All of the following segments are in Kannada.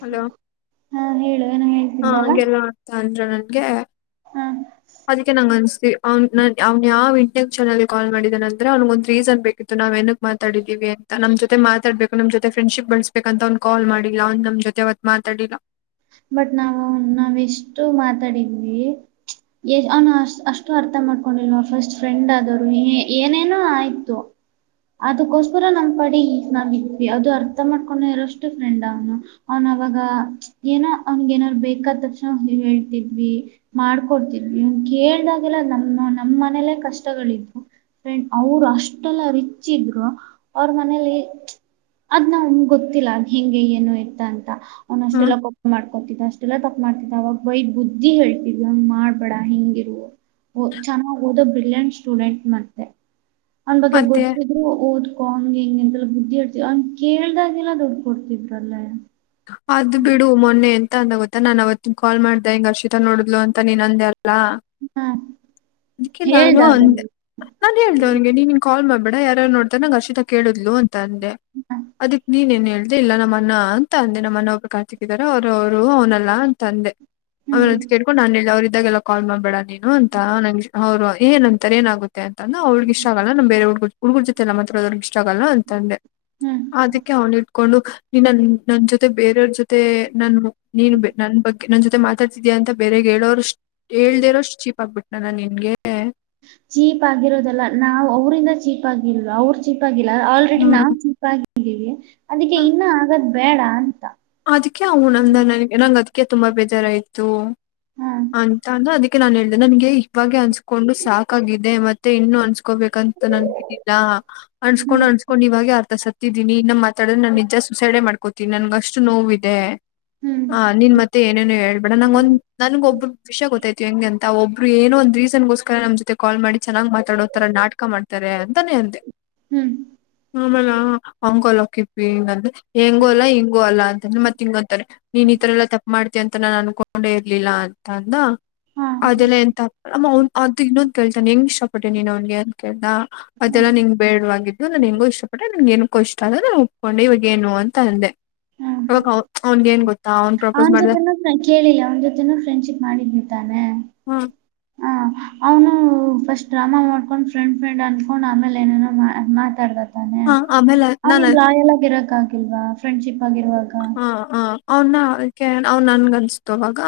ಹಲೋ ಹಾ ಹೇಳು ಎನೊ ಹೇಳ ಹಾ ಹಗೆಲ್ಲ ಆತ ಅನ್್ರ ನನ್ಗೆ ಹ್ಮ ಅದಕ್ಕೆ ನಂಗ ಅನ್ಸ್ತಿ ಅವ್ ನನ್ ಅವ್ನ್ ಯಾವ ಇನ್ಟ್ಕನಲ್ ಕಾ ಮಾಡಿದ ಅಂದ್ರ ಅವ್ನಗ ಒಂದ್ ರೀಸನ್ ಬೇಕಿತ್ತು ನಾವ್ ಏ ಮಾತಾಡಿದೀವಿ ಅಂತ ನಮ್ ಜೊತೆ ಮಾತಾಡ್ಬೇಕು ನಮ್ ಜೊತೆ ಫ್ರೆಂಡ್ಶಿಪ್ ಬಳಸ್ಬೇಕ ಅಂತ ಒ್ ಕಾಲ್ ಮಾಡಿಲ್ಲ ಅವ್ ನ್ ಜೊತೆ ಅವತ್ ಮಾತಾಡಿಲ್ಲ ಬಟ್ ನಾವ ಅವ್ನಾವ ಎಷ್ಟು ಮಾತಾಡಿದ್ವಿ ಎ್ ಅವನು ಅ ಅಷ್ಟು ಅರ್ಥ ಮಾಡ್ಕೊಂಡಿಲ್ವ ಫಸ್ಟ್ ಫ್ರೆಂಡ್ ಆದವರು ಏನೇನೋ ಆಯ್ತು ಅದಕ್ಕೋಸ್ಕರ ನಮ ಪಾಡಿ ಈ ನಾವಿದ್ವಿ ಅದು ಅರ್ಥ ಮಾಡ್ಕೊಂಡ ಇರೋಷ್ಟು ಫ್ರೆಂಡ್ ಅವ್ನು ಅವನ್ವಾಗ ಏನ ಅವನ್ಗ ಏನಾದ್ ಬೇಕ ತಕ್ಷಣ ಹೇಳ್ತಿದ್ವಿ ಮಾಡ್ಕೊಡ್ತಿದ್ವಿ ಕೇಳ್ದಾಗೆಲ್ಲ ನಮ್ಮ ನಮ್ಮ್ ಮನೇಲ್ಲೇ ಕಷ್ಟಗಳಿದ್ವು ಫ್ರೆಂಡ್ ಅವರು ಅಷ್ಟೆಲ್ಲ ರಿಚ್ ಇದ್ರು ಅವ್ರ ಮನೇಲಿ ಅದ್ ನ ಅವನ್ ಗೊತ್ತಿಲ್ಲ ಹೆಿಂಗೆ ಏನು ಇತ್ತ ಅಂತ ಅವ್ನ ಅಷ್ಟೆ ಹ್ಮ್ ಎಲ್ಲ ಮಾಡ್ಕೊತಿದ ಅಷ್ಟೆಲ್ಲಾ ತಪ್ಪ ಮಾಡ್ತಿದ್ದ ಅವಾಗ ಬೈ ಬುದ್ಧಿ ಹೇಳ್ತಿದ್ವಿ ಹಂಗ್ ಮಾಡ್ಬೇಡ ಹಿಂಗಿರು ಓ ಚೆನ್ನಾಗ್ ಓದೋ ಬ್ರಿಲಿಯಂಟ್ ಸ್ಟೂಡೆಂಟ್ ಮತ್ತೆ ಅವನ್ ಬಗ್ಗೆ ಮತ್ತೆ ಗೊತ್ತು ಓದ್ಕೋಂಗ್ ಹೆಿಂಗ ಎಂತೆಲ್ಲ ಬುದ್ಧಿ ಇಡ್ತವ ಅವಂಗ ಕೇಳ್ದಾಗೆಲ್ಲ ದುಡ್ಡು ಕೊಡ್ತಿದ್ರಲ್ಲಾ ಅದ್ ಬಿಡು ಮೊನ್ನೆಂತ ಗ ಅಂದ ಗೊತ್ತ ನಾನ್ ಅವತ್ತ ಕಾಲ್ ಮಾಡ್ದ ಹಂಗ ಅರ್ಷಿತಾ ನೋಡಿದ್ಲು ಅಂತ ನೀನ್ ಅಂದ ಅಲ್ಲ ಹಾ ಅದಕ್ಕೆ ನಾನು ಹೇಳ್ದ ಅದನ್ನ ಅಂದೆ ನಾನ್ ಹೇಳ್ದೆ ಅವನಿಗೆ ನೀನ್ನ್ ಕಾಲ್ ಮಾಡ್ಬೇಡ ಯಾರು ನೋಡ್ತಾರೆ ನಂಗ್ ಅಷಿತ ಕೇಳಿದ್ಲು ಅಂತ ಅಂತ ಅಂದೆ ಅದಕ್ ನೀನ್ ಏನ್ ಹೇಳದೆ ಇಲ್ಲ ನಮ್ಮ ಅನ್ನ ತ ಅಂದೆ ನಮ್ಮನ್ನೊಬ್ಬರು ಕಾಣುತ್ತಿದ್ದರ ಅವರು ಅವರು ಅವನಲ್ಲ ಅಂತಂದೆ ಹ್ಮ್ ಅವನಂತ ಕೇಳ್ಕೊಂಡು ನಾನ ಎಲ್ಲಿ ಅವ್ರ ಇದ್ದಾಗೆಲ್ಲ ಕಾಲ್ ಮಾಡ್ಬೇಡ ನೀನು ಅಂತ ನಂ ಅವ ಏನ್ಂತರೆ ಏನಾಗುತ್ತೆ ಅಂದ ಅವ್ರ್ಗೆ ಇಷ್ಟ ಆಗಲ್ಲ ನ ಬೇರೆ ಹುಗ ಹುಡುಗುರ್ ಜೊತೆಲ್ಲ ಮಾತ್ರದ್ರರ್ಗ ಇಷ್ಟ ಆಲ್ಲ ಅಂದೆ ಹ್ಮ್ ಅದಕ್ಕೆ ಅವ್ನು ಇಟ್ಕೊಂಡು ನಿನ್ನಲ್ಲಿ ನನ್ನ ಜೊತೆ ಬೇರೆಯವ್ರ ಜೊತೆ ನಾನು ನಂಜೊತೆ ಬೇರೆಯವರು ಜೊತೆ ನೀನ್ ನನ್ನ ಬಗ್ಗೆ ನನ್ ಜೊತೆ ಮಾತಾಡ್ತಿದೀಯಾ ಅಂತ ಬೇರೆಗೆ ಹೇಳೋರು ಹೇಳ್ತಿರೋ ಅಷ್ಟು ಚೀಪ್ ಆಗ್ಬಿಟ್ಟುನಾ ನಾನು ನಿನ್ಗೆ ಚೀಪ್ ಆಗಿರೋದಲ್ಲ ನಾವು ಅವರಿಂದ ಚೀಪ್ ಆಗಿಲ್ವ ಅವ್ರ ಚಿಪ್ ಆಗಿಲ್ಲ ಆಲ್ರೆಡಿ ನಾ ಹ್ಮ್ ಚಿಪ್ ಆಗಿದ್ದೀವಿ ಅದಕ್ಕೆ ಇನ್ನು ಆಗದ್ ಬೇಡ ಅಂತ ಅದಕ್ಕೆ ಅವನು ಅಂದ ನನಗೆ ನಂಗ ಅದಕ್ಕೆ ತುಂಬಾ ಬೇಜಾರಾಯ್ತು ಹಾ ಅಂತ ಅಂದ ಅದಕ್ಕೆ ಅದುಕ್ಕೆ ನಾನ್ ಹೇಳ್ದೆ ನನ್ಗೆ ಇವಾಗಿ ಅನ್ಸ್ಕೊಂಡು ಸಾಕಾಗಿದೆ ಮತ್ತೆ ಮತ್ತೆ ಇನ್ನುೂ ಅನ್ಸ್ಕೋಬೇಕಂತ ನನ್ಗಿಲ್ಲ ಹ್ಮ್. ಅನ್ಸ್ಕೊಂಡ್ ಅನ್ಸ್ಕೊಂಡ್ ಇವಾಗೆ ಅರ್ಥಸತ್ತ ಹತಿದ್ದೀನಿ ಇನ್ನ ಮಾತಾಡೋ ನಾ ನಿಜ ಸುಸೈಡೆ ಮಾಡ್ಕೋತಿನಿ ನನ್ಗಷ್ಟು ನೋವ ಇದೆ ಹ್ಮ್ ಹ ನಿನ್ ಮತ್ತೆ ಏನೇನು ಹೇಳ್ಬೇಡ ನಂಗ ಒಂದ್ ನನ್ಗ ಒಬ್ಬ ವಿಷಯ ಗೊತ್ತಾಯ್ತು ಹೆಂಗೆ ಅಂತ ಒಬ್ಬರು ಏನೋ ಒಂದ ರೀಸನ್ಗೋಸ್ಕರ ನಮ್ಮ ಜೊತೆ ಕಾಲ್ ಮಾಡಿ ಚೆನ್ನ್ ಮಾತಾಡೋತರ ನಾಟಕ ಮಾಡ್ತಾರೆ ಅಂತಾನೆ ಅ ಅಂದೆ ಹ್ಮ್ ಆಮೇಲ ಹಂಗಲ್ಲ ಕಿಪ್ಪಿ ಎಂಗೋ ಅಲ್ಲ ಇಂಗು ಅಲ್ಲ. ಅಂತನೆ ಮತ್ ಹಿಂಗ್ ಅಂತನೆ ನ ನೀನ್ ಈತರ ಎಲ್ಲಾ ತಪ್ ಮಾಡ್ತೀಯಾ ಅಂತ ನಾನ್ ಅನ್ಕೊಂಡೆ ಇರ್ಲಿಲ್ಲ ಅಂತ ಅಂದ. ಹಾ ಅದೆಲ್ಲಾ ಎನ್ ತಪ್ ಅಮ್ಮ ಅವನ್ ಅಂತ್ ಇನ್ನೊಂದ ಕೇಳ್ತಾನೆ ಹೆಂಗ ಇಷ್ಟ ಪಟ್ಟೆ ನೀನ್ ಅವ್ನ್ಗೆ ಅಂತ ಕೇಳ್ದ. ಅದೆಲ್ಲಾ ನಿಂಗ್ ಬೇಡವಾಗಿದ್ದು ನನ್ ಹೆಂಗು ಇಷ್ಟ ಪಟ್ಟೆ ನನ್ಗೆ ಏನಕ್ಕೂ ಇಷ್ಟ ಆದ ನಾನು ಒಪ್ಕೊಂಡು ಇವಾಗ ಏನು ಅಂತ ಅಂದೆ. ಹು ಅವಾಗ ಅವ್ನ್ಗೆ ಏನ್ ಗೊತ್ತ ಅವನ್ ಅವನ್ ಜೊತೆನೂ ನಾನ್ ಕೇಳಿ ಅವನ ಜೊತೆನೂ ಫ್ರೆಂಡ್ಶಿಪ್ ಮಾಡಿದ್ನಿ ತಾನೆ. ಹಾ ಹ ಅವ್ನು ಫಸ್ಟ್ ಡ್ರಾಮಾ ಮಾಡ್ಕೊಂಡ್ ಫ್ರೆಂಡ್ ಫ್ರೆಂಡ್ ಅನ್ಕೊಂಡ್ ಆಮೇಲೆ ಏನೇನೋ ಮಾತಾಡ್ದ. ತಾನೆ ಹಾ ಆಮೇಲೆ ನಾನು ಅವ್ನಿಗ್ ಲಾಯಲ್ ಆಗಿ ಇರಕ್ ಆಗಿಲ್ವಾ ಫ್ರೆಂಡ್ಶಿಪ್ ಆಗಿರುವಾಗ. ಆ ಆ ಅವನ್ ನನ್ಗ ಅನ್ಸತು ಅವಾಗ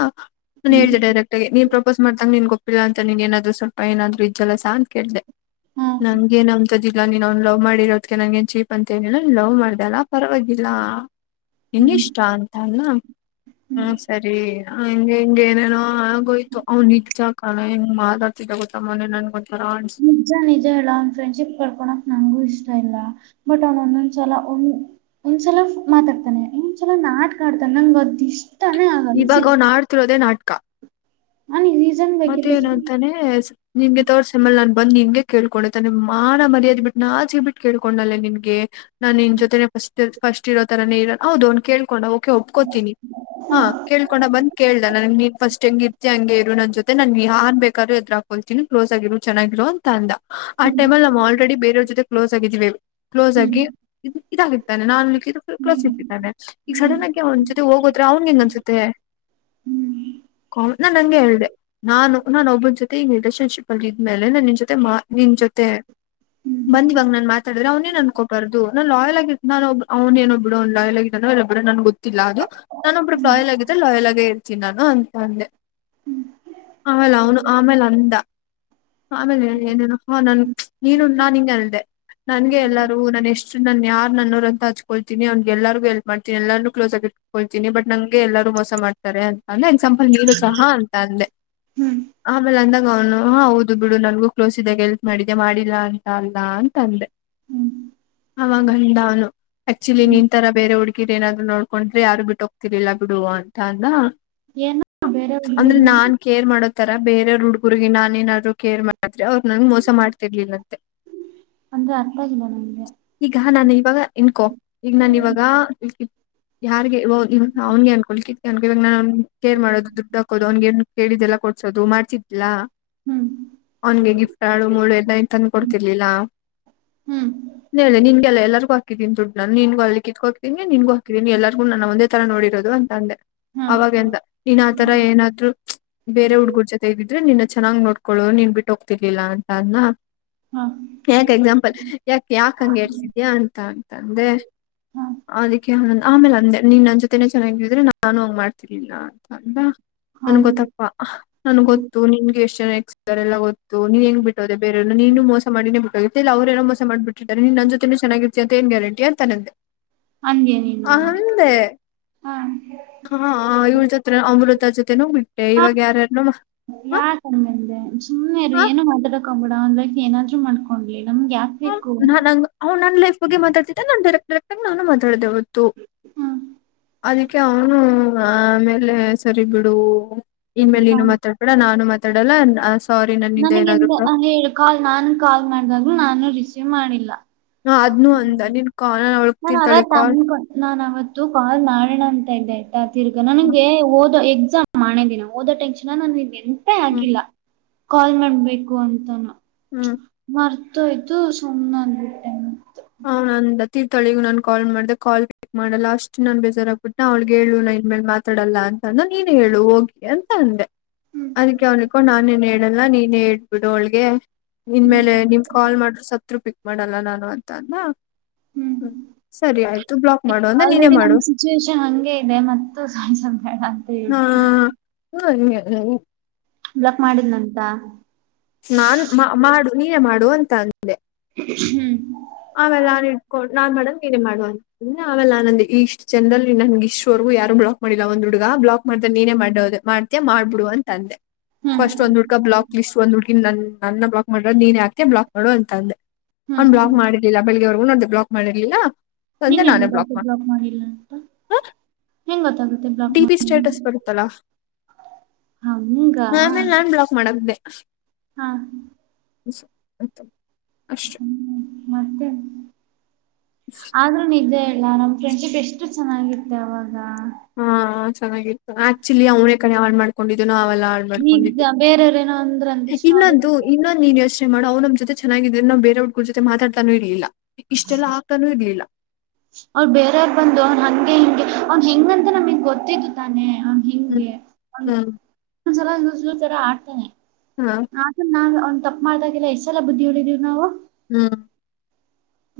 ನಾನ್ ಹ್ಮ್ ಹೇಳ್ದೆ ಡೈರೆಕ್ಟ್ ಆಗಿ ನೀನ್ ಪ್ರಪೋಸ್ ಮಾಡ್ದಾಗ ನೀನ್ ಗೊಪ್ಪಿಲ್ಲ ಅಂತ ನೀನ್ ಏನಾದರು ಸ್ವಲ್ಪ ಏನಾದ್ರೂ ಜಲಸ ಅಂತ ಕೇಳ್ದೆ. ಹಾ ನಂಗೆನ್ ಅಂತದ್ ಜಿ ಇಲ್ಲ ನೀನ್ ಅವ್ನ್ ಲವ್ ಮಾಡಿರೋದ್ಕೆ ನನ್ ಏನ್ ಚೀಪ್ ಅಂತ ನಿಲ್ಲ ಲವ್ ಮಾಡ್ದಲ್ಲ ಪರವಾಗಿಲ್ಲ. ನಿನ್ ಹ್ಮ್ ಇಷ್ಟ ಅಂತ ಅಂದ್ನ. ಹ್ಮ್ ಸರಿ ಹಂಗ ಹಿಂಗ ಏನೇನೋ ಆಗೋಯ್ತು ಅವ್ ನಿಜ್ಜಾ ಕಣೆ ಹೆಂಗ್ ಮಾತಾಡ್ತಿದ್ದ ಗೊತ್ತ ಮೊನ್ನೆ ನನ್ ಹೊಂತಾರ - - ನಿಜ ನಿಜ ಹೇಳ್ಲ ಅವನ್ ಫ್ರೆಂಡ್ಶಿಪ್ ಕಳ್ಕೋಳಕ್ ನಂಗು ಇಷ್ಟ ಇಲ್ಲ ಬಟ್ ಅವ್ನ್ ಒಂದೊಂದ್ಸಲ ಒನ್- ಒಂದ್ಸಲ ಮಾತಾಡ್ತಾನೆ ಒಂದ್ಸಲ ನಾಟ್ಕ ಆಡ್ತಾನ್ ನಂಗ ಅದ್ ಇಷ್- ಇವಾಗ ಅವ್ನ್ ಅಡ್ತಿರೋದೇ ನಾಟ್ಕ. ನನ್ ರೀಸನ್ ಮತ್ತೇ ಬೇಕಿತ್ತು ಏನಂತಾನೆ ನಿಂಗೆ ತರ್ಡ್ ಮೇಲ್ ನಾನ್ ಬಂದ್ ನಿಂಗೆ ಕೇಳ್ಕೊಂಡೆ ತಾನೆ ಮಾನ ಮರ್ಯಾದಿ ಬಿಟ್ ನಾಚ್ಕೆ ಬಿಟ್ ಕೇಳ್ಕೊಂಡ್ನಲ್ಲೆ ನಿನ್ಗೆ. ನಾನ್ ನಿನ್ ಜೊತೆನೆ ಫಸ್ಟ್ ಫಸ್ಟ್ ಇರೋ ತರಾನೇ ಇರ ಹೌದು ಅವ್ ಕಳ್ಕೊಂಡ ಓಕೆ ಒಪ್ಕೋತೀನಿ. ಹಾ ಕೇಳ್ಕೊಂಡ ಬಂದ ಕೇಳ್ದಾ ನನ್ ನೀನ್ ಫಸ್ಟ್ ಹೆಂಗ್ ಇರ್ತಿ ಹಂಗ ಇರು ನನ್ ಜೊ- - ತೆ ನನ್ ಯಾರ್ ಬೇಕಾರು ಹೆದ್ರಕೋತೀನಿ ಕ್ಲೋಸ್ ಆಗಿರು ಚೆನ್ನಾಗಿರು ಅಂತಅಂದ ಆ ಹ್ಮ್ ಟೈಮಲ್ ನಮ್ಮ ಆಲ್ರೆಡಿ ಬೇರೆಯವ್ರ ಜೊತೆ. ಕ್ಲೋಸ್ ಆಗಿದ್ದೀವಿ ಕ್ಲೋಸ್ ಹ್ಮ್ ಆಗಿ ಇ ಇದಾಗಿದ್ದಾನೆ ನಾನಕ್ಕೆ ಇದು ಕ್ಲೋಸ್ ಇಟ್ಟಿದ್ದಾನೆ. ಇಗ್ ಸಡನ್ ಆಗ ಅವ್ನ್ ಜೊತೆ ಹೋಗೋದ್ರೆ ಅವ್ನ್ ಹೆಂಗ್ ಅನ್ಸುತ್ತೆ ಕ ನಾನ್ ನಂಗೆ ಹೇಳ್ದೆ. ನಾನು ನಾನ್ ಒಬ್ಬನ್ ಜೊತೆ ಈ ರಿಲೇಷನ್ಶಿಪ್ ಅಲ್ಲಿ ಇದ್ಮೇಲೆ ನಿನ್ ಜೊತೆ ಮಾ ನಿನ್ ಜೊತೆ. ಬಂದ್ ಇವಾಗ್ ನನ್ ಮಾತಾಡಿದ್ರೆ ಅವನ್ ಎನ್ ಅನ್ಕೋಬಾರ್ದು ನಾ ಲಾಯಲ್ ಆಗಿ ನಾನಬ್ ಅವನೇನ್ ಬಿಡು ಅವ್ನೆನೊ ಲಾಯಲ್ ಆಗಿ. ನನ್ ಗೊತ್ತಿಲ್ಲ ಅದು ನಾನ ಒಬ್ಬ ಲಾಯಲ್ ಆಗಿದ್ರ ಲಾಯಲ್ ಆಗೇ ಇರ್ತನಿ ನಾನು ಅಂತ ಅಂದೆ. ಅಮೇಲ್ ಅವ್ನು ಆಮೇಲ್ ಅಂದ. ಆಮೇಲೆ ಏನೇನು ಫೋನ್ ನೀನು ನಾನ್ ಹಿಂಗೆ ಅದೆ. ನನ್ಗೆ ಎಲ್ಲಾರು ನು ಎಷ್ಟು ನನ್ ಯಾರ ನನ್ನೂರು ಅಂತ ಹಚ್ಕೊಳ್ತೀನಿ ಅವನ್ಗೆ ಎಲ್ಲರಿಗೂ ಹೆಲ್ಪ್ ಮಾಡ್ತೀನಿ ಎಲ್ಲಾರ್ಗ ಕ್ಲೋಸ್ ಆಗಿ ಹೋಳ್ತೀನಿ ಬಟ್ ನಂಗೆ ಎಲ್ಲರೂ ಮೋಸ ಮಾಡ್ತಾರೆ ಅಂತ ಅಂದ್ರೆ ಎಕ್ಸಾಂಪಲ್ ನೀನು ಸಹಾ ಅಂತ ಅಂದೆ. ಹ್ಮ್ ಆಮೇಲೆ ಅಂದಾಗ ಅವನು ಹಾ ಹೌದು ಬಿಡು ನನ್ಗೂ ಕ್ಲೋಸ್ ಇದಾಗ ಎಲ್ತ್ ಮಾಡಿದ್ದೆ ಮಾಡಿಲ್ಲಾ ಅಂತ ಅಲ್ಲ ಅಂತ ಅಂದೆ. ಆವಾಗ್ ಅಂದ ಅವ್ನು. ಆಕ್ಚುಲಿ ನೀನ್ ತರ ಬೇರೆ ಹುಡ್ಗಿ ಏನಾದ್ರು ನೋಡ್ಕೊಂಡ್ರೆ ಯಾರು ಬಿಟ್ಟು ಹೋಗ್ತಿರ್ಲಲ್ಲ ಬಿಡು ಅಂತ ಅಂದ. ಏನೋ ಬೇರೆ ಅಂದ್ರೆ ಹುಡುಗಿರು ನಾನ್ ಕೇರ್ ಮಾಡೋತರ ಬೇರೆಯ್ರ ಹುಡ್ಗರ್ರಿಗೆ ನಾನು ನಾದ್ರು ಕೇರ್ ಮಾಡಿದ್ರೆ ಅವ್ರು ನನ್ ಮೋಸ ಮಾಡತಿರ್ಲಿಲ್ಲಂತೆ. [inaudible] ಅಂದ್ರೆ ಅರ್ಥ ಆಗಿಲ್ಲ ನನ್ಗೆ ಈಗ ನಾನ್ ಇವಾಗ ಇನ್ಕೊ ಈಗ ನಾನ್ ಇವಾಗ ಯಾರ್ಗೆ ಅವ್ನಾಗೆ ಅನ್ಕೊಳ್ಕಿದ ಅನ್ಕೋಳ್ಬೇಕಾಗ ನಾನ್ ಅವ ಕೇರ್ ಮಾಡೋದು ದುಡ್ಡು ಹಾಕೋದು ಅವ್ನ್ಗೆ ಕೇಳಿದೆಲ್ಲ ಕೊಡ್ಸೋದು. ಮಾಡ್ತಿದ್ಲ ಹ್ಮ್ ಅವನ್ಗೆ ಗಿಫ್ಟ್ ಆಡು ಮೂಳು ಎನ್ ತಂದ ಕೊಡ್ತಿರ್ಲಿಲ್ಲಾ. ಹ್ಮ್ ಇಲ್ಲ ಇಲ್ಲ ನಿನ್ಗೆಲ್ಲ ಎಲ್ಲರ್ಗು ಹಕೀನ ದುಡ್ ನಿನ್ಗು ಅಲ್ಲಿ ಕಿತ್ಕೊತ್ತಿನಿ ನಿನ್ಗು ಹಾಕಿದಿನಿ ಎಲ್ಲರಿಗು ನನ್ನ ಒಂದೇ ತರ ನೋಡಿರೋದು ಅಂತ ಅಂದೆ. ಹಾ ಅವಾಗೆಂದ ನೀನ್ ಆತರ ಏನಾದ್ರು ಬೇರೆ ಹುಡ್ಗುರ್ ಜೊತೆೇಗಿದ್ರೆ ನಿನ್ನ ಚನ್ನ್ ನೋಡ್ಕೋು ನೀನ್ ಬಿಟ್ಟ ಹೋಗ್ತಿರ್ಲಿಲ್ಲ ಅ ಹಾ ಯಾಕೆ ಎಕ್ಸಾಂಪಲ್ ಯಾಕೆ ಯಾಕ ಹಂಗಗೆ ಹೇಳ್ತಿದ್ಯಾ ಅಂತ ಅಂತಂದೆ ಹಾ ಅದಿಕ್ಕೆ ಆಂದ್ ಆಮೇಲೆ ಅಂದೆ ನೀನ್ ಮತ್ತ ಚೆನ್ನಾಗಿದ್ರೆ ನಾನು ಹಂಗ ಮಾಡ್ತಿರ್ಲಿಲ್ಲ ಅಂತ ಅಂದ ಹಾ ನನ್ ಗೊತ್ತ ಾ ನನ್ ಗೊತ್ತು ನಿನ್ಗೆ ಎಷ್ಟು ಜನ ರೆಲ್ಲ ಗೊತ್ತು ನೀನ್ ಹೆಂಗ್ ಬಿಟ್ಟೋದೆ ಬೇರೆನ ನೀನು ಮೋಸ ಮಾಡಿನೇ ಬಿಟ್ಟೋಗ ಇ ಅವ್ರೇನೋ ಮಸ ಮಾಡಬ ಬಿಟ್ಟು ನೀನ್ ನನ್ನ ಜೊತೆೇೂ ಚೆನ್ನಾಗಿರ್ತಿ ಅಂತ ಏನ್ ಗ್ಯಾರಂಟಿ ಅಂತ ಅ ನಂದೆ ಹಂೇ ನೀನು ಹ ಹೆ ಹಾ ಹಾ ಇವ್ರ ಜೊತೆ ಅಮೃತ ಜೊತೆ ನ ಹ್ ಬಿು ಅಷ್ಟೆ ಇವಾಗ ಯಾರನುಮ್ಮ ಯಾಕಮಂದೆ ಸುಮ್ಮ್ನೆಾರರು ಹಾ ಏನ ಮಾತಾಡಕೋಗ್ಬೇಡ ಒಂದ್ ಲೈಫ್ ಏನಾದ್ರು ಮಾಡ್ಕೊಂಡ್ಲಿ ನಮ್ಗೆ ಯಾಕ ಹಾ ನ ಹ ನನ್ ಲೈಫ್ ಬಗ್ ಮಾತಡ್ತಿದ್ದ ನನ್ ಡರೆಕ್ ಡರೆಕ್ ಆ ನಾನು ಮಾತಾಡೇ ಹದು ಹ್ಮ್ ಅದಕ್ಕೆ ಅವನು ಆಮೇಲೆ ಸರಿ ಬಿಡು ಇನ್ ಮೇಲೆ ಇನ್ನುನು ಮಾತಾಡ್ಬೇಡ ನಾನು ಮಾತಾಡಲ್ಲ ಸಾರಿ ನನ್ನಿಂದ ನನಗಂತ ಏನಾದ್ರು ಹೇಳು ಕಾಲ್ ನಾನ ಕಾಲ್ ಮಾಡಿದಾಗ್ೂ ನಾನು ರಿಸೀವ್ ಮಾಡಿಲ್ಲ ಹ ಅದ್ನು ಅಂದ ನಿನ್ ಕ ನಾನನ್ ಅವತ್ ತನ್ ನಾನ್ ಅವತ್ತು ಕಾಲ್ ಮಾಡೋಣ ಅಂತ ಇದ್ದ ತಿರ್ಗಾ ನನಗೆ ಓದೋ ಎಕ್ಸಾಮ್ ಮಾಡೇ ದಿನ ಓದೋ ಟೆನ್ನ ನಾನು ಇದ್ದೀನಿ ಮತ್ತೆ ಹ್ಮ್ ಆಕಿಲ್ಲ ಕಾಲ್ ಮಾಡ್ಬೇಕು ಅಂತಾನ ಹ್ಮ್ ಮರ್ತೋಯ್ತು ಸುಮಮ್ಮನೆ ಅಂದ್ಬಿಟ್ಟೆ ಹ ನಂದ ತೀರ್ಥಳಿಗ ನಾನ್ ಕಾಲ್ ಮಾಡ್ದೆ ಕಾಲ್ ಚಿಕ್ ಮಾಡಲ್ಲ ಅಷ್ಟು ನಾನನ್ ಬೇಜಾರಾಗಗ್ಬಿಟ್ಟನ ಅವ್ಗ್ ಹೇಳು ನ ಇನ್ ಮೇಲೆ ಮಾತಾಡಲ್ಲ ಅಂತ ಅಂದ ನೀನ ಹೇಳು ಹೋಗಿ ಅಂತ ಅಂದೆ ಅದಕ್ಕೆ ಅವನಕ್ಕೋ ನಾನೇನ್ ಹೇಳ ಲ್ಲ ನೀನೇ ಇಟ್ಬಿಡು ಅವಳ್ಗೆ ನಿನ್ ಮೇಲೆ ನಿಮ್ ಕಾಲ್ ಮಾಡ್ರರು ಸತ್ರು ಪಿಕ್ ಮಾಡಲ್ಲ ನಾನು ಅ ಅ ಹ್ಮ ಸರಿ ಆಯ್ತು ಬ್ಲಾಕ್ ಮಾಡು ಅಂದ ನೀನೇ ಮಾಡು ಸಿಚುವೇಷನ್ ಹಂಗೆ ಇದೆ ಮತ್ತು ಸ್ಸವಲ್ಪ ಬೇಡ ಹೇಳಿ ಹಾ ಹ್ಮ ಬ್ಲಕ್ ಮಾಡಿದ್ನಂತ ನಾನ್ ಮಾಡು ನೀನೇ ಮಾಡು ಅಂತ ಅಂದೆ ಹ್ಮ್ ಆಮೇಲೆ ನಾನನ್ ಇಟ್ಕೊಂಡು ನಾನ್ ಮಾಡನ್ ನೀನನೆ ಮಾಡುವ ಇ ಅವಲ್ಲ ಆನಂದಿ ಈ ಇಷ್ಟ್ ಚಂದದಲ್ಲಿ ನನ್ಗೆ ಇಷ್ಟ್ವರೆಗೂ ಯಾರ ಬಲಕ್ ಮಾಡಿಲ್ಲ ಒಂದ್ ಹುಡುಗ ಬಲಾಕ್ ಮಾಡ್ದೆ ನೀನೇ ಮಾಡೋದು ಮಾಡ್ತ ಮಾಡ್ಬಿಡುುವ ಅಂತ ಅಂದೆ ಹ್ಮ್ ಫಸ್ಟ್ ಒಂದ್ ಹುಡ್ಾ ಬ್ಲಾಕ್ ಲಿಸ್ ಒಂದ್ ಹುಡ್ಕ ನನ್ನ ಬಲಾಕ್ ಮಾಡ್ರ ನೀನ ಹಾಕ್ತ ಬ್ಲಾಕ್ ಮಾಡುವ ಅಂತಂದೆ ಹ್ಮ್ ಅವ್ ಬ್ಲಾಕ್ ಮಾಡಿ ಬೆಳಿಗ್ಗೆವರೆಗೂ ಬ್ಲಾಕ್ ಮಾಡಿರ್ಲಿಲ್ಲ ಅಂದೆ ನಿಂಗ್ ಹೆಂಗ್ ನಾನೇ ಬ್ಲಾಕ್ ಗೊತ್ತಾಯ್ತು ಮಾಡ ಮಾಡಿಲ್ಲ ಅಂತ ಹೆಂಗ್ ಗೊತ್ತಾಗುತ್ತೆ ಡಿಬಿ ಮಾಡ್ ಸ್ಟೇಟಸ್ ಪಡ್ತಲ ಹಂಗಾ ಆ ಆಮೇಲೆ ನಾನ್ ಬ್ಲಾಕ್ ಮಾಡಕ್್ದೆ ಹಾ [inaudible] ಹ ಸತ್ತ ಅಷ್ಟು [inaudible] ಮತ್ತೆ ಅಷ್ಟೇ ಆದ್ರ ಇದೇ ಅಲ್ಲ ನಮ್ ಫ್ರೆಂಡ್ಶಿಪ್ ಎಷ್ಟು ಚೆನ್ನಾಗಿತ್ತು ಅವಾಗ ಹಾ ಚೆನ್ನಾಗಿತ್ತು ಆಕ್ಚುಲಿ ಅವ್ನೇ ಕಡೆ ಹಾಡ್ ಮಾಡ್ಕೊಂಡಿದ್ದು ನ ಅವೆಲ್ಲಾ ಈಗ ಬೇರೆಯವ್ರೇಏನೋ ಅಂದ್ರ ಅ ಇಷ್ಟ ನ ಅದು ಇನ್ನೊ ನೀನ್ ಯೋಚನೆ ಮಾಡ ಅವ್ ನಮ್ಮೊತೆ ಚೆನ್ನಾಗಿದ್ರ ನ ಬೇರವ್ರಗ ಜೊತೆ ಮಾತಡ್ತಾನು ಇರ್ಲಿಲ್ಲ ಇಷ್ಟೆಲ್ಲಾ ಹಾಕಾನೂ ಇರ್ಲಿಲ್ಲ ಅವ್ರು ಬೇರೆಯವ್ರು ಬಂದು ಅವ್ ಹಂಗೆ ಹಿಂಗೆ ಅವನ್ ಹೆಂಗಂತ ನಮಗ್ ಗೊತ್ತಿದ್ದು ತಾನೆ ಅವ ಹ್ಮ್ ಹಂಗೆ ಒ ಹ್ಮ್ ಒಂದ್ಸಲ ತರ ಆಡ್ತಾನನೆ ಹಾ [inaudible] ನ ನಾ ಅವ್ ತಪ್ಪ ಮಾಡ್ದಾಗೆಲ್ಲ ಎಷ್ಟಸಲ್ಲ ಬುದ್ಧಿ ಹೊಡಿದೀವಿ ನಾವು. ಹ್ಮ್.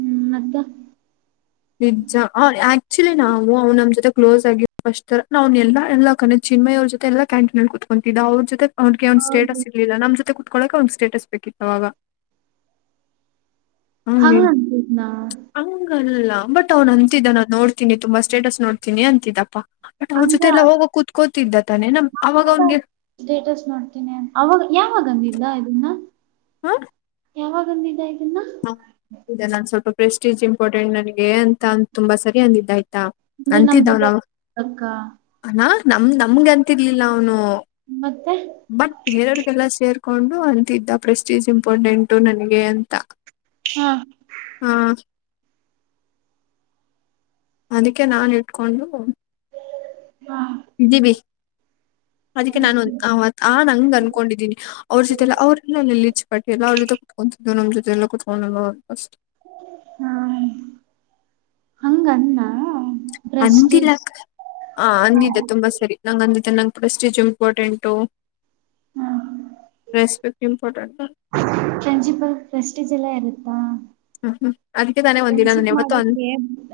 ಹ್ಮ್ ಮದ. ಪಿಜ್ಜಾ ಯಾ. ಚಿಲಿ ನಾವು ಅವ್ ನಮ್ಮ ಜೊ ಕ್ೋಸ್ ಆಗಿ ಅಸ್ರ ನ್ ಎಲ್ಲ ಕ ಚಿಮಯ ಅವ ಜೊತೆ ಎ ಕ್ಯಾಂಟನ್ ಹಳ್ಕೂತವಿ. ದಾ [unintelligible] ಅವ್ರಿಗೆ ಅವ್ ಹೌದು ಸ್ಟೇಟಸ್ ಇರ್ಲಿಲ್ಲ ನಮ್ ಜೊತೆ ಕುೂತ್ಕೊಳಕ್ಕೆ ಅವನ್ ಸ್ಟೇಟಸ್ ಬೇಕಿತ್ತು ಅವಾಗ. ಹ ಹ್ಮ್ ನಾ. ಹಂಗಲ್ಲ ಬಟ್ ಅವ್ನ್ ಅಂತಿದ್ದ ನಾನ್ ನೋಡ್ತೀನಿ ತುಂಬಾ ಸ್ಟೇಟಸ್ ನೋಡ್ತೀನಿ ಅಂತಿದ್ದಪ್ಪ. ಬಟ್ ಅವ್ರ ಜೊತೆ ಅಂದ್ರ ಎಲ್ಲ ಹೋಗ ಕುೂತ್ಕೋತಿದ್ದ ತಾನೇ ನ ಅವಾಗ ಅವ್ನಿಗೆ. ಸ್ಟೇಟಸ್ ನೋಡ್ತೀನಿ ಅವಾಗ ಯಾವಾಗಂದಿದ್ದ ಇದನ್ನ. ಹ್ಮ. ಯಾವಾಗಂದ ಇದ ಇದನ್ನ. ನಾನ್ ಸ್ವಲ್ಪ ಪ್ರೆಸ್ಟೀಜ್ ಇಂಪಾರ್ಟೆಂಟ್ ನನ್ಗೆ ಅಂತ ಅ ತುಂಬಾ ಸರಿ ಅಂದಿದ್ದ ಆಯ್ತಾ. ಅಂದ್ರೆ ನಮ್ ಅಂತಿದವನ ಜೊತೆ ಅಕ್ಕ ಅ ನಮ ನಮಗೆ ಅಂತಿರ್ಲಿಲ್ಲ ಅವನು. ಮತ್ತೆ. ಬಟ್ ಬೇರೆಯವ್ರಿಗೆಲ್ಲ ಸೇರ್ಕೊಂಡು ಅಂತ್ದ ಪ್ರೆಸ್ಟೀಜ್ ಇಂಪಾರ್ಟೆಂಟು ನನಗೆ ಅಂತ. ಹಾ. ಹ್ಮ್. ಅದಕ್ಕೆ ನಾನ್ ಇಟ್ಕೊಂಡು. ಹಾ. ಇದೀವಿಿ ಅದಕ್ಕೆ ನಾನು ಆ ನಂಗ ಅನ್ಕೊಂಡಿದ್ದೀನಿ. ಅವ್ರ ಜೊತೆಲ್ಲ ಅವರುಲ್ಲಲ್ಲಿಚ್ ಪಾಿ ಎಲ್ಲ ಅವ್ರ ಜೊತೆ ಕುತ್ಕೊತಿದ್ದು ನಮ್ಮ ಜೊತೆ ಎಲ್ಲ ಕುತ್ಕೊಂಡು ಅಷ್ಟು. ಹಾ ಹಂಗಣ್ಣ. ಅಂದಿಲ್ಲ ಹ ಅಂದಿದ್ದ ತುಂಬಾ ಸರಿ. ನಂ ಅಂದಿದೆ ನಂ ಕೂಡ ಸ್ಟಿಜ್ important respect. Important. Principle prestige ಎಲ್ಲ ಯರುತ್ತಾ. ಹ್ಮ್ ಹ್ಮ್ ಅದಕ್ಕೆ ತಾನೇ ಒಂದಿನ ನಾನ ಯಾವತ್ತು. ಮಾಡೋಕ್ಕೆ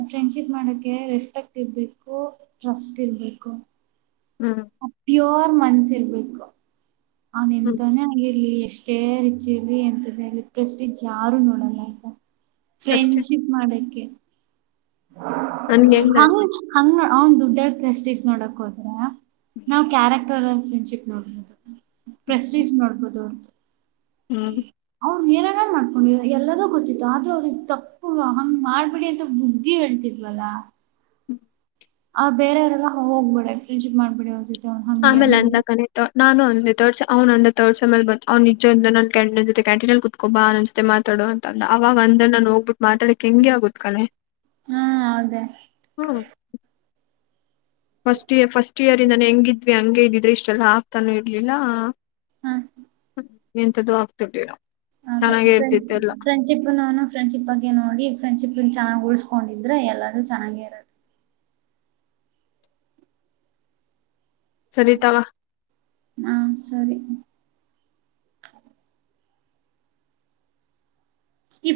ಫ್ರೆಂಡ್ಶಿಪ್ ಮಾಡೋಕ್ಕೆ ರೆಸ್ಪೆಕ್ಟ್ ಇರಬೇಕು ಟ್ರಸ್ಟ್ ಇರ್ಬೇಕು. ಹ್ಮ್. ಪ್ಯೋರ್ ಮನ್ಸ ಇರ್ಬೇಕು ಅವನ್ ಹ್ಮ್ ಎಂತಾನೇ ಅಲ್ಲಿರ್ಲಿ ಎಷ್ಟು. ಕೇರ್ ಇಚಿಲಿ ಎಂತ ಇಲ್ಲಿ ಪ್ರಸ್ಟ್ ಯಾರು ನೋಡಲ್ಲ ಅಂತ. ಪ್ರೆಸ್ಟೀಜ್ ಫ್ರೆಂಡ್ಶಿಪ್ ಮಾಡಕ್ಕೆ. ನನ್ಗೆ ಹೆಂಗ್ ಹಂಗ ಅನ್ಸ್ ಹಂಗ ಅವನ್ ದುಡ್ಡಸ್ಟಿಕ್ಸ್ ನೋಡಕ್ ಹೋದ್ರ. ನಾವವು ಕ್ಯಾರೆಕ್ಟರ್ ಫ್ರೆಂಡ್ಶಿಪ್ ನೋಡ್ಬಹುದು ಪ್ರೆಸ್ಟೀಜ್ ನೋಡ್ಬೋುದು. ಹ್ಮ್. ಅವ್ ನೀೇರನ ಮಾಡ್ಕೊಂಡು ಎಲ್ಲದೂ ಗೊತ್ತಿತ್ತು ಆದ್ರೂ ಅವ್ರಿಗೆ ತಪ್ಪು ಹಂಗ್ ಮಾಡ್ಬಿಡಿ ಅಂತ. ಹೇಳ್ತಿದವಲ್ಲಾ. ಹ್ಮ. ಆ ಬೇರೆಯರೆಲ್ಲ ಹೋಗ್ಬೇಡ ಫ್ರಿಜ್ ಮಾಡಬೇಡಿ. ಆಮಲ್ಲ ಅಂತ ಕಾನೆ. ನಾನ ಅಂದ ತರ್ಡ್ ಅವ್ ಅಂದ ತರ್ಡ್ಸೇ ಬ ಅವ್ ನಿಜ ಅ ನನ್ ಕ್ಯಾಂಟ ಜತೆ ಕ್ಯಾಂಟಿನಲ್ಲಿ. ಕೊಬ್ಬಾ ನನ್ನ ಜೊತೆ ಮಾತಾಡುವ ಅಂದ ಅವಾಗ ಅಂದ ನಾನು ಹೋಗ್ಬಿಟ್ಟು ಮಾತಾ. ಕೆಂಗೆ ಆಗತ್ ಕಲೆ ಹಾ ಅದೇ ಹ್ಮ್ [unintelligible] ಫಸ್ಟ್ ಇಯರ್ ಫಸ್ಟ್ ಇಯರಿಂದಾನ ಹೆಂಗಿದ್ವಿ ಹಂಗಗೆ ಇದಿದ್ರೆ ಇಷ್ಟೆಲ್ಲಾ ಆಗ್ತಾನು ಇರ್ಲಿಲ್ಲ. ಹಾ. ಎಂತದ್ದು ಆಗ್ತಿರ್ಡ ಚೆನ್ನಾಗ ಇರ್ತಿತ್ತು ಎಲ್ಲ. ್ರಶಿಪ್ ನ ಫ್ರೆಂಡ್ಶಿಪ್ಗ್ ನೋಡಿ ಫ್ರೆಂಡ್ಿಪ್ ಚನ್ನಾಗಿ ಉಳ್ಸ್ಕೊಂಡಿದ್ರೆ ಎಲ್ಲರ ಚನ್ನಾಗಿ ಇರತ್ತೆ. ಸರಿತವಾ. ಹಾ ಸರಿ ಇ [inaudible]